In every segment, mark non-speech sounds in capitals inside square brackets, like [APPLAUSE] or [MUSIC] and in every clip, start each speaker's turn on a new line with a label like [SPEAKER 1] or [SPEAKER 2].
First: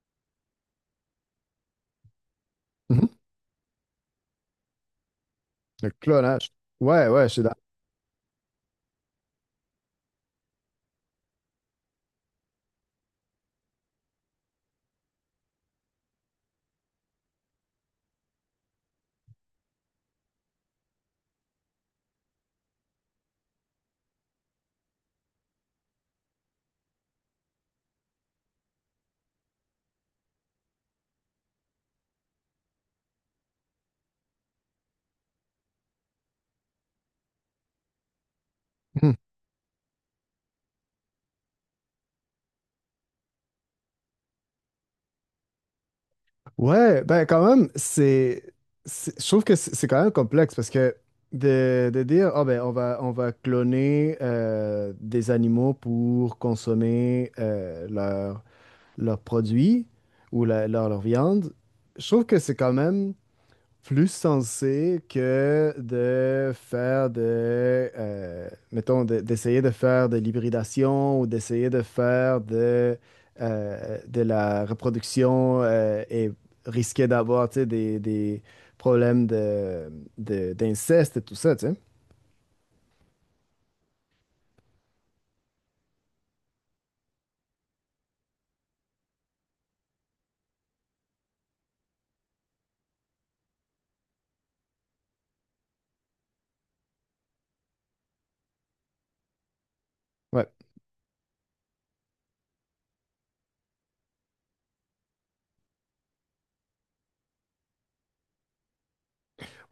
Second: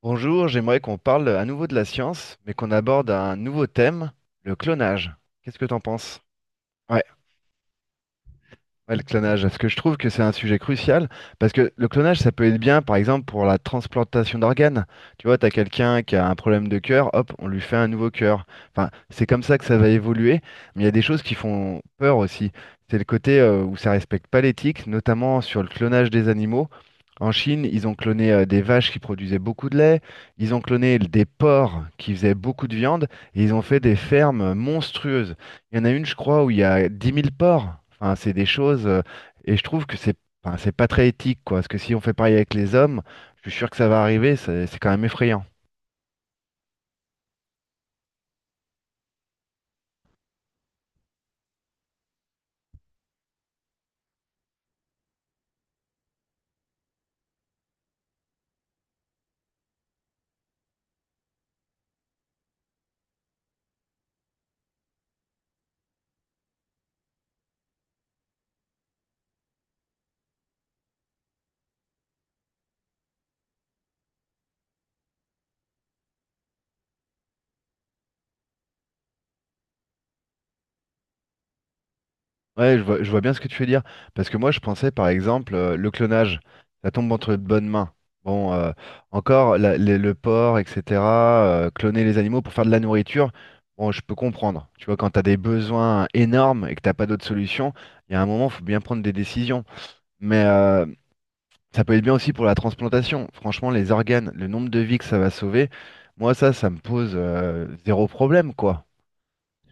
[SPEAKER 1] Bonjour, j'aimerais qu'on parle à nouveau de la science, mais qu'on
[SPEAKER 2] Mhm.
[SPEAKER 1] aborde un nouveau thème, le clonage. Qu'est-ce que t'en
[SPEAKER 2] Le
[SPEAKER 1] penses?
[SPEAKER 2] clonage. Ouais, ouais, je suis d'accord.
[SPEAKER 1] Ouais, le clonage, parce que je trouve que c'est un sujet crucial, parce que le clonage, ça peut être bien, par exemple, pour la transplantation d'organes. Tu vois, tu as quelqu'un qui a un problème de cœur, hop, on lui fait un nouveau cœur. Enfin, c'est comme ça que ça va évoluer, mais il y a des choses qui font peur aussi. C'est le côté où ça respecte pas l'éthique, notamment sur le clonage des animaux. En Chine, ils ont cloné des vaches qui produisaient beaucoup de lait, ils ont cloné des porcs qui faisaient beaucoup de viande, et ils ont fait des fermes monstrueuses. Il y en a une, je crois, où il y a 10 000 porcs. Enfin, c'est des choses,
[SPEAKER 2] Mhm.
[SPEAKER 1] et je trouve que c'est, enfin, c'est pas très éthique, quoi. Parce que si on fait pareil avec les hommes, je suis sûr que ça va arriver. C'est quand même effrayant.
[SPEAKER 2] Ouais, ben quand même, je trouve que c'est quand même complexe parce que de dire, ah ben on va cloner des animaux pour consommer leurs produits ou leur viande, je trouve que c'est quand même plus sensé que de faire mettons, d'essayer de faire de l'hybridation ou d'essayer de faire de la reproduction et risquer d'avoir, tu sais, des problèmes d'inceste et tout ça, tu sais.
[SPEAKER 1] Ouais, je vois bien ce que tu veux dire. Parce que moi, je pensais, par exemple, le clonage. Ça tombe entre de bonnes mains. Bon, encore, le porc, etc. Cloner les animaux pour faire de la nourriture. Bon, je peux comprendre. Tu vois, quand tu as des besoins énormes et que t'as pas d'autre solution, il y a un moment, faut bien prendre des décisions. Mais,
[SPEAKER 2] Ouais.
[SPEAKER 1] ça peut être bien aussi pour la transplantation. Franchement, les organes, le nombre de vies que ça va sauver, moi, ça me pose zéro problème, quoi.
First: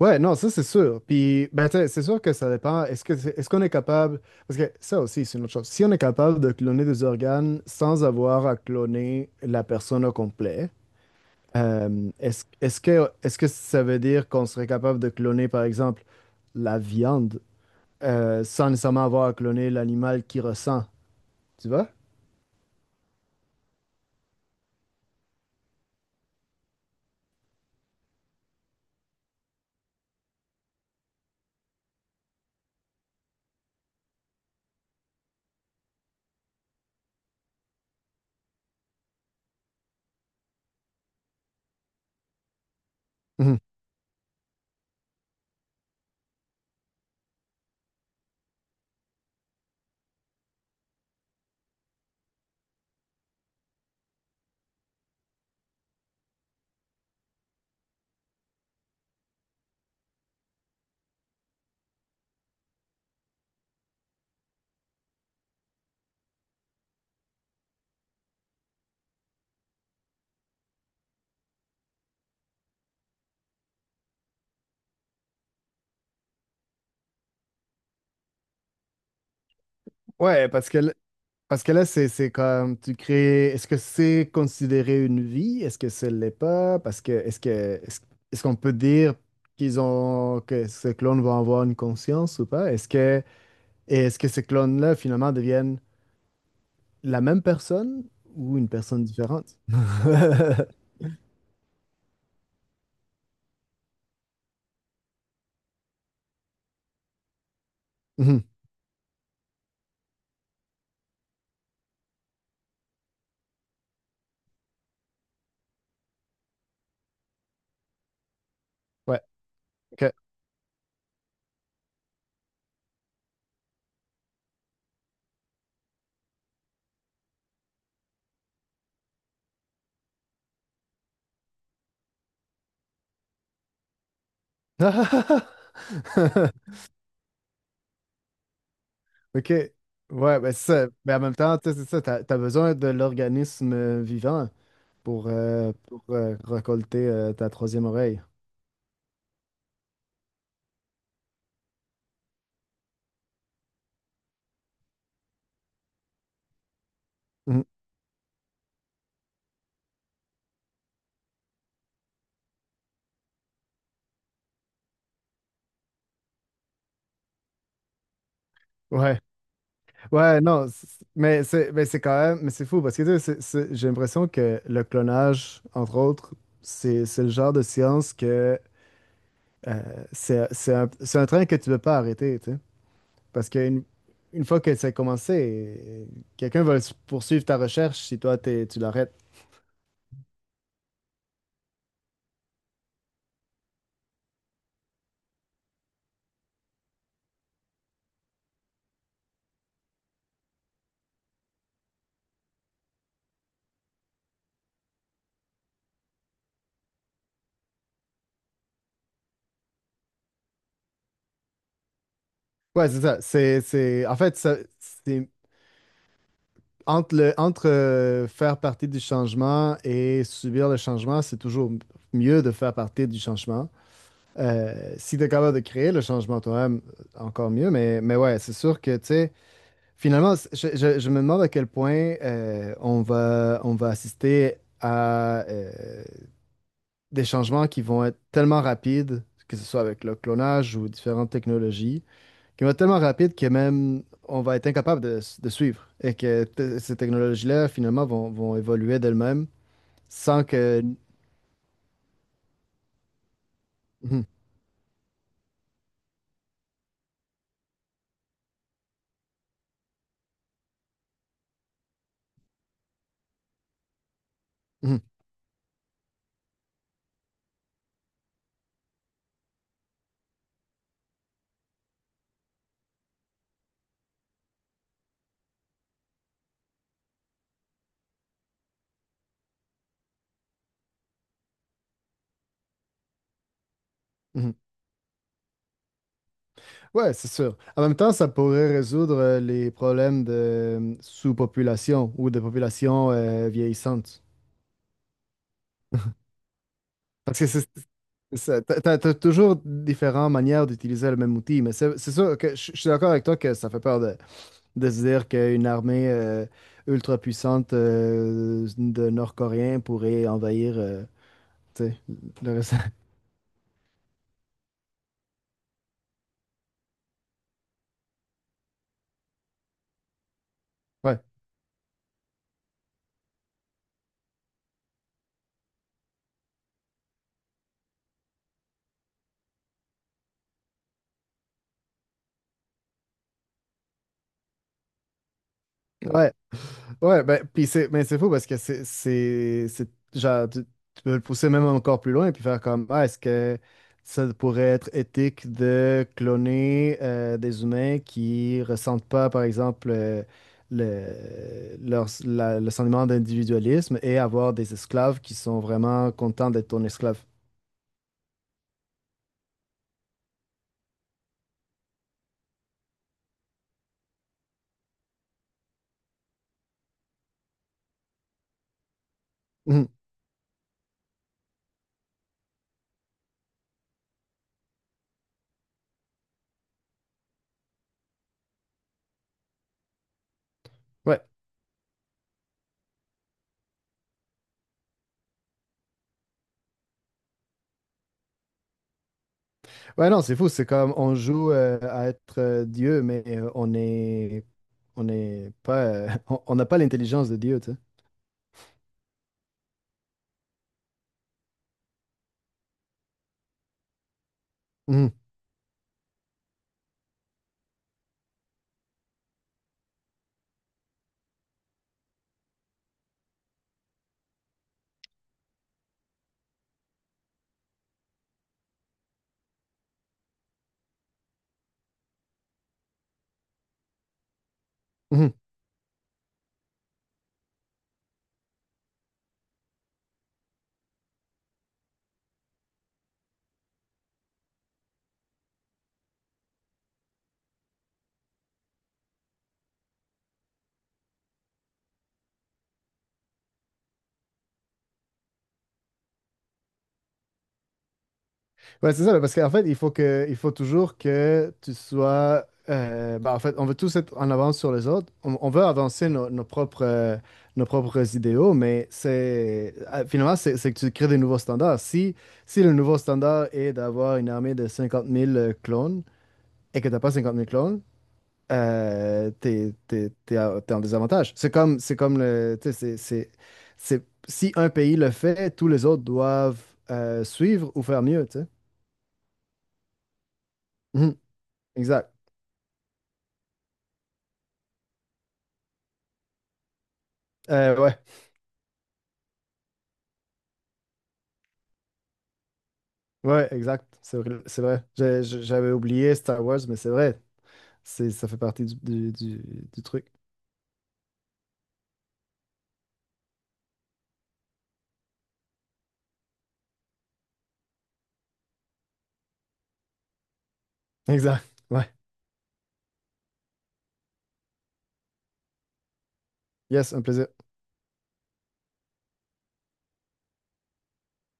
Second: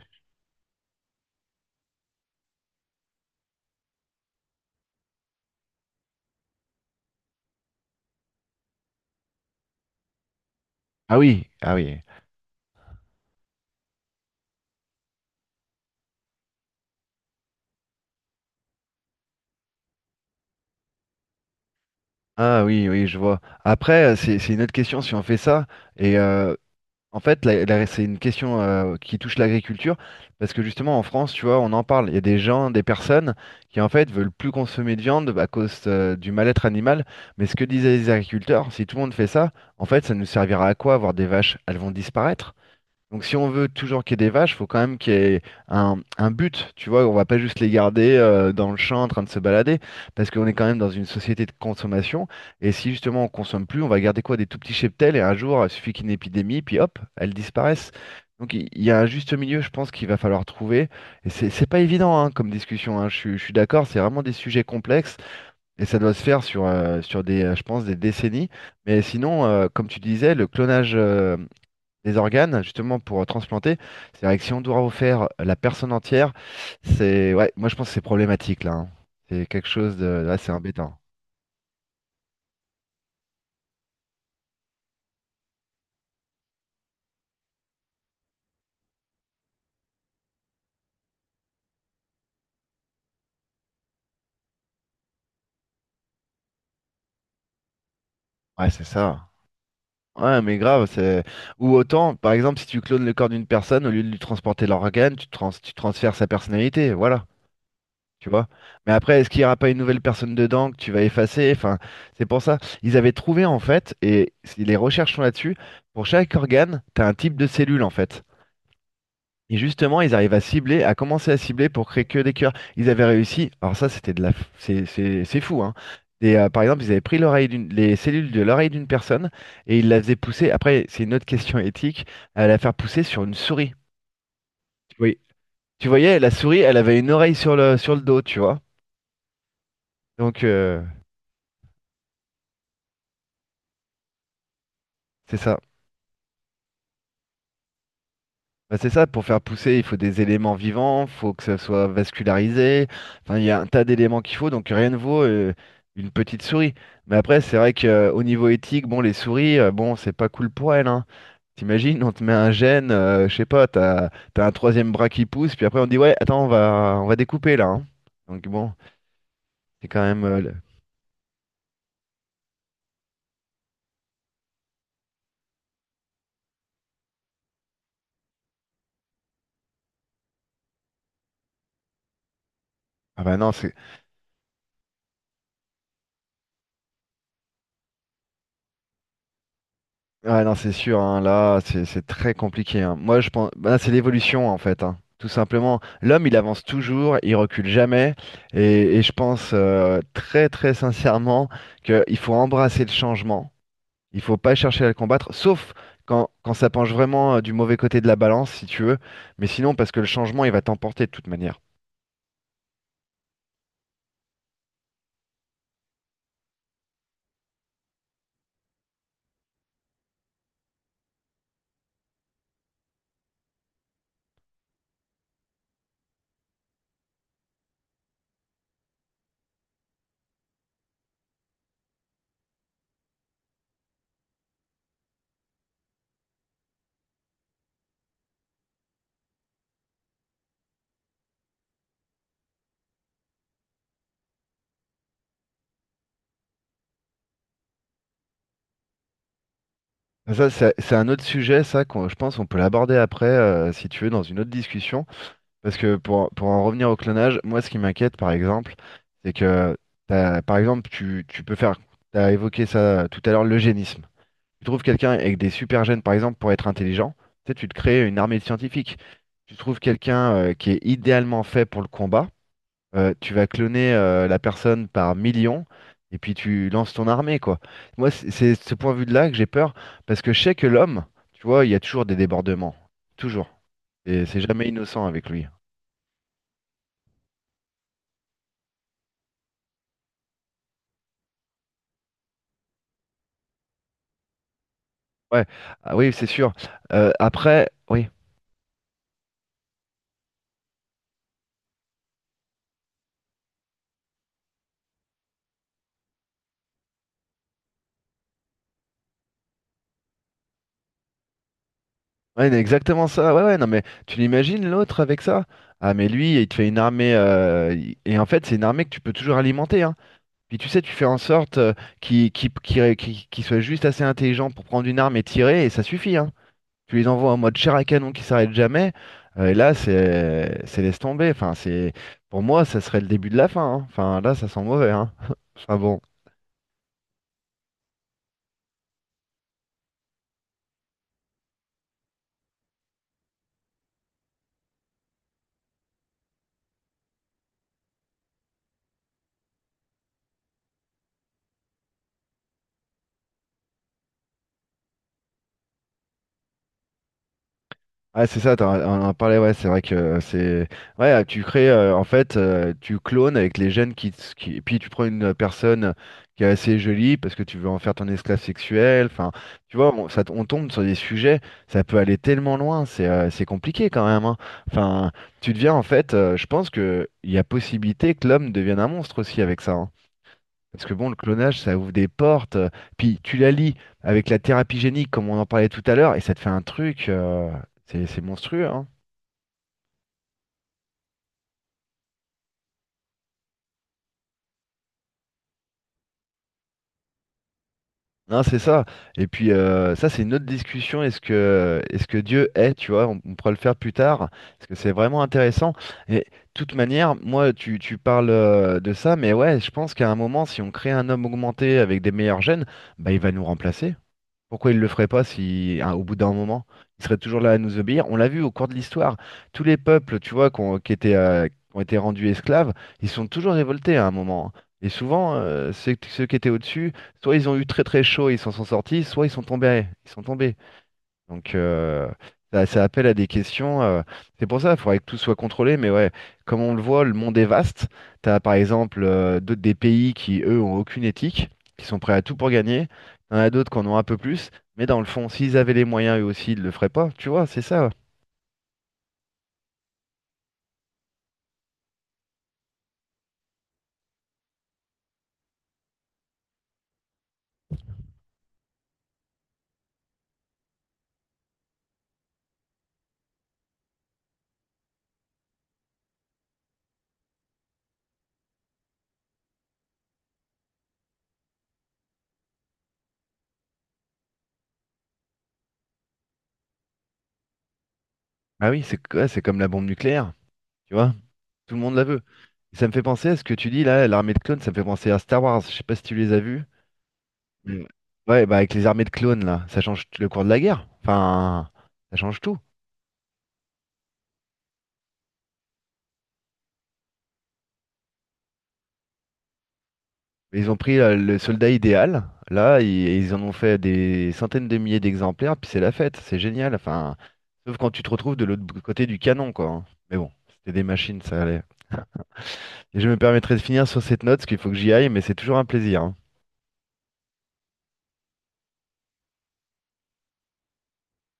[SPEAKER 2] Ouais, non, ça c'est sûr. Puis, ben, tu sais, c'est sûr que ça dépend. Est-ce qu'on est capable, parce que ça aussi, c'est une autre chose. Si on est capable de cloner des organes sans avoir à cloner la personne au complet.
[SPEAKER 1] Ah oui, ah oui.
[SPEAKER 2] Est-ce que ça veut dire qu'on serait capable de cloner, par exemple, la viande sans nécessairement avoir à cloner l'animal qui ressent, tu vois?
[SPEAKER 1] Ah oui, oui, je vois. Après, c'est une autre question si on fait ça. Et en fait, c'est une question qui touche l'agriculture. Parce que justement, en France, tu vois, on en parle. Il y a des gens, des personnes qui, en fait, veulent plus consommer de viande à cause du mal-être animal. Mais ce que disaient les agriculteurs, si tout le monde fait ça, en fait, ça nous servira à quoi avoir des vaches? Elles vont disparaître. Donc si on
[SPEAKER 2] Mhm.
[SPEAKER 1] veut
[SPEAKER 2] [LAUGHS]
[SPEAKER 1] toujours qu'il y ait des vaches, il faut quand même qu'il y ait un but, tu vois, on va pas juste les garder dans le champ en train de se balader, parce qu'on est quand même dans une société de consommation, et si justement on consomme plus, on va garder quoi? Des tout petits cheptels, et un jour, il suffit qu'il y ait une épidémie, puis hop, elles disparaissent. Donc il y a un juste milieu, je pense, qu'il va falloir trouver, et c'est pas évident, hein, comme discussion, hein. Je suis d'accord, c'est vraiment des sujets complexes, et ça doit se faire sur des, je pense, des décennies, mais sinon, comme tu disais, le clonage, des organes, justement, pour transplanter. C'est vrai que si on doit refaire la personne entière, c'est. Ouais, moi, je pense que c'est problématique, là, hein. C'est quelque chose de. Là,
[SPEAKER 2] Ouais,
[SPEAKER 1] c'est
[SPEAKER 2] parce que,
[SPEAKER 1] embêtant.
[SPEAKER 2] parce que là, c'est comme tu crées. Est-ce que c'est considéré une vie? Est-ce que ce l'est pas? Parce que est-ce, est-ce qu'on peut dire qu'ils ont que ces clones vont avoir une conscience ou pas? Est-ce que ces clones-là finalement deviennent la même personne ou une
[SPEAKER 1] Ouais, c'est
[SPEAKER 2] personne
[SPEAKER 1] ça.
[SPEAKER 2] différente?
[SPEAKER 1] Ouais,
[SPEAKER 2] [LAUGHS]
[SPEAKER 1] mais grave, c'est. Ou autant, par exemple, si tu clones le corps d'une personne, au lieu de lui transporter l'organe, tu transfères sa personnalité, voilà. Tu vois? Mais après, est-ce qu'il n'y aura pas une nouvelle personne dedans que tu vas effacer? Enfin, c'est pour ça. Ils avaient trouvé, en fait, et si les recherches sont là-dessus, pour chaque organe, tu as un type de cellule, en fait.
[SPEAKER 2] Ouais,
[SPEAKER 1] Et justement,
[SPEAKER 2] ok.
[SPEAKER 1] ils arrivent à cibler, à commencer à cibler pour créer que des cœurs. Ils avaient réussi. Alors ça, c'était de la, f- c'est fou, hein. Par exemple, ils avaient pris les cellules de l'oreille d'une personne et ils la faisaient pousser. Après, c'est une autre question éthique, à la faire pousser sur une souris. Oui.
[SPEAKER 2] [LAUGHS]
[SPEAKER 1] Tu voyais, la souris, elle avait une oreille sur le dos, tu vois.
[SPEAKER 2] Ok, ouais,
[SPEAKER 1] Donc
[SPEAKER 2] ben c'est ça. Mais en même temps, tu sais, c'est ça, t'as besoin de l'organisme vivant
[SPEAKER 1] c'est ça.
[SPEAKER 2] pour récolter ta troisième oreille.
[SPEAKER 1] Bah, c'est ça, pour faire pousser, il faut des éléments vivants, il faut que ça soit vascularisé. Enfin, il y a un tas d'éléments qu'il faut, donc rien ne vaut une petite souris. Mais après, c'est
[SPEAKER 2] Mhm.
[SPEAKER 1] vrai qu'au niveau éthique, bon, les souris, bon, c'est pas cool pour elles, hein. T'imagines, on te met un gène, je sais pas, t'as un troisième bras qui pousse, puis après on dit ouais, attends, on va découper là, hein. Donc bon,
[SPEAKER 2] Ouais,
[SPEAKER 1] c'est quand même. euh,
[SPEAKER 2] ouais,
[SPEAKER 1] le-
[SPEAKER 2] non, mais c'est quand même, mais c'est fou parce que tu sais, j'ai l'impression que le clonage, entre autres, c'est le genre de science que c'est un train que tu ne peux pas arrêter, tu sais.
[SPEAKER 1] Ah, bah,
[SPEAKER 2] Parce
[SPEAKER 1] non, c'est.
[SPEAKER 2] qu'une une fois que ça a commencé, quelqu'un va poursuivre ta recherche si tu l'arrêtes.
[SPEAKER 1] Ouais, non, c'est sûr, hein, là, c'est très compliqué, hein. Moi, je pense, bah, c'est l'évolution, en fait, hein, tout simplement. L'homme, il avance toujours, il recule jamais, et je pense très, très sincèrement qu'il faut embrasser le changement. Il faut pas chercher à le combattre, sauf quand ça penche vraiment du mauvais côté de la balance, si tu veux. Mais sinon, parce que le changement, il va t'emporter de toute manière.
[SPEAKER 2] Ouais, c'est ça. En fait, ça, c'est entre faire partie du changement et subir le changement, c'est toujours mieux de faire partie du changement. Si tu es capable de créer le changement toi-même, encore mieux. Mais ouais, c'est sûr que, tu sais, finalement, je me demande à quel point on va assister à des changements qui vont être tellement rapides, que ce soit avec le clonage ou différentes technologies, qui vont être tellement rapides que même on va être incapable de suivre et que ces technologies-là, finalement, vont évoluer d'elles-mêmes sans
[SPEAKER 1] Ça, c'est
[SPEAKER 2] que...
[SPEAKER 1] c'est un autre sujet, ça, je pense qu'on peut l'aborder après, si tu veux, dans
[SPEAKER 2] Mhm,
[SPEAKER 1] une autre discussion. Parce que pour en revenir au clonage, moi ce qui m'inquiète par exemple, c'est que par exemple tu peux faire, tu as évoqué ça tout à l'heure, l'eugénisme. Tu trouves
[SPEAKER 2] mhm,
[SPEAKER 1] quelqu'un avec des super gènes par exemple pour être intelligent, tu sais, tu te crées une armée de scientifiques. Tu trouves quelqu'un qui est idéalement fait pour le combat, tu vas cloner la personne par millions et puis tu lances ton armée quoi. Moi c'est ce point de vue-là que j'ai peur parce que je sais que l'homme, tu vois, il y a toujours des débordements. Toujours. Et c'est
[SPEAKER 2] mhm.
[SPEAKER 1] jamais innocent avec lui.
[SPEAKER 2] Ouais, c'est sûr. En même temps, ça pourrait résoudre les problèmes de sous-population ou de population vieillissante.
[SPEAKER 1] Ouais, ah oui, c'est sûr.
[SPEAKER 2] Parce que c'est
[SPEAKER 1] Après, oui,
[SPEAKER 2] c'est ça. T'as toujours différentes manières d'utiliser le même outil, mais c'est sûr que je suis d'accord avec toi que ça fait peur de se dire qu'une armée ultra puissante de Nord-Coréens pourrait envahir tu sais,
[SPEAKER 1] ouais,
[SPEAKER 2] le
[SPEAKER 1] mais
[SPEAKER 2] reste. [LAUGHS]
[SPEAKER 1] exactement ça. Ouais, ouais, non, mais tu l'imagines l'autre avec ça? Ah, mais lui, il te fait une armée. Et en fait, c'est une armée que tu peux toujours alimenter, hein. Puis tu sais, tu fais en
[SPEAKER 2] Ouais,
[SPEAKER 1] sorte qu'il soit juste assez intelligent pour prendre une arme et tirer, et ça suffit, hein. Tu les envoies en mode chair à canon qui s'arrête jamais. Et là, c'est laisse tomber. Enfin, c'est pour moi, ça serait le début de la fin, hein. Enfin, là, ça sent mauvais, hein. [LAUGHS] Enfin, bon.
[SPEAKER 2] ouais, ouais. Ben, puis c'est, mais c'est fou parce que genre, tu peux le pousser même encore plus loin et puis faire comme, ah, est-ce que ça pourrait être éthique de cloner des humains qui ressentent pas, par exemple, le sentiment d'individualisme et avoir des esclaves qui sont vraiment contents d'être ton esclave.
[SPEAKER 1] Ah, c'est ça, t'en on en parlait, ouais, c'est vrai que c'est. Ouais, tu crées, en fait, tu clones avec les gènes qui. Puis tu prends une personne qui est assez jolie parce que tu veux en faire ton esclave sexuel. Enfin, tu
[SPEAKER 2] Mm.
[SPEAKER 1] vois, on tombe sur des sujets, ça peut aller tellement loin, c'est compliqué quand même, hein. Enfin, tu deviens, en fait, je pense que il y a possibilité que l'homme devienne un monstre aussi avec ça, hein. Parce que bon, le
[SPEAKER 2] Ouais.
[SPEAKER 1] clonage, ça ouvre des portes. Puis tu la lis avec la thérapie génique, comme on en parlait tout à l'heure, et ça te fait un truc. C'est monstrueux, hein.
[SPEAKER 2] Ouais, non, c'est fou. C'est comme on joue à être Dieu, mais on n'est pas [LAUGHS] on n'a pas l'intelligence de Dieu, tu sais.
[SPEAKER 1] Non, c'est ça. Et puis ça, c'est une autre discussion. Est-ce que Dieu est, tu vois, on pourra le faire plus tard, parce que c'est
[SPEAKER 2] Mhm.
[SPEAKER 1] vraiment intéressant. Et de toute manière, moi, tu parles de ça, mais ouais, je pense qu'à un moment, si on crée un homme augmenté avec des meilleurs gènes, bah, il va nous remplacer. Pourquoi il le ferait pas si, hein, au bout d'un moment, il serait toujours là à nous obéir? On l'a vu au cours de l'histoire. Tous les peuples, tu vois, qui ont été rendus esclaves, ils sont toujours révoltés à un moment, hein. Et souvent,
[SPEAKER 2] Mhm.
[SPEAKER 1] ceux qui étaient au-dessus, soit ils ont eu très très chaud et ils s'en sont sortis, soit ils sont tombés. Ils sont tombés. Donc, ça, ça appelle à des questions. C'est pour ça, il faudrait que tout soit contrôlé. Mais ouais, comme on le voit, le monde est vaste. Tu as par exemple d'autres des pays qui, eux, ont aucune éthique, qui sont prêts à tout pour gagner. Il y en a d'autres qui en ont un peu plus. Mais dans le fond, s'ils avaient les moyens, eux aussi, ils le feraient pas. Tu vois, c'est ça.
[SPEAKER 2] Ouais, c'est ça, là, parce qu'en fait, il faut toujours que tu sois bah, en fait, on veut tous être en avance sur les autres. On veut avancer nos propres idéaux, mais c'est finalement c'est que tu crées des nouveaux standards. Si si le nouveau standard est d'avoir une armée de 50 000 clones et que t'as pas 50 000 clones, t'es en désavantage. C'est comme le, tu sais, si un pays le fait, tous les autres doivent suivre ou faire mieux, tu sais.
[SPEAKER 1] Ah oui, c'est ouais, c'est comme la bombe nucléaire. Tu vois,
[SPEAKER 2] Mhm,
[SPEAKER 1] tout le monde la
[SPEAKER 2] exact.
[SPEAKER 1] veut. Ça me fait penser à ce que tu dis là, l'armée de clones, ça me fait penser à Star Wars. Je sais pas si tu les as vus. Mm.
[SPEAKER 2] Ouais,
[SPEAKER 1] Ouais, bah avec les armées de clones là, ça change le cours de la guerre. Enfin, ça change tout.
[SPEAKER 2] ouais, exact. C'est vrai. C'est vrai. J'avais oublié Star Wars, mais c'est vrai. C'est, ça fait partie du truc.
[SPEAKER 1] Mais ils ont pris le soldat idéal, là, et ils en ont fait des centaines de milliers d'exemplaires, puis c'est la fête, c'est génial. Enfin, sauf quand tu te retrouves de l'autre côté du canon, quoi, hein. Mais bon, c'était des machines, ça
[SPEAKER 2] Exact.
[SPEAKER 1] allait.
[SPEAKER 2] Ouais.
[SPEAKER 1] Et je me permettrai de finir sur cette note, parce qu'il faut que j'y aille, mais c'est toujours un plaisir, hein.
[SPEAKER 2] Yes, un plaisir.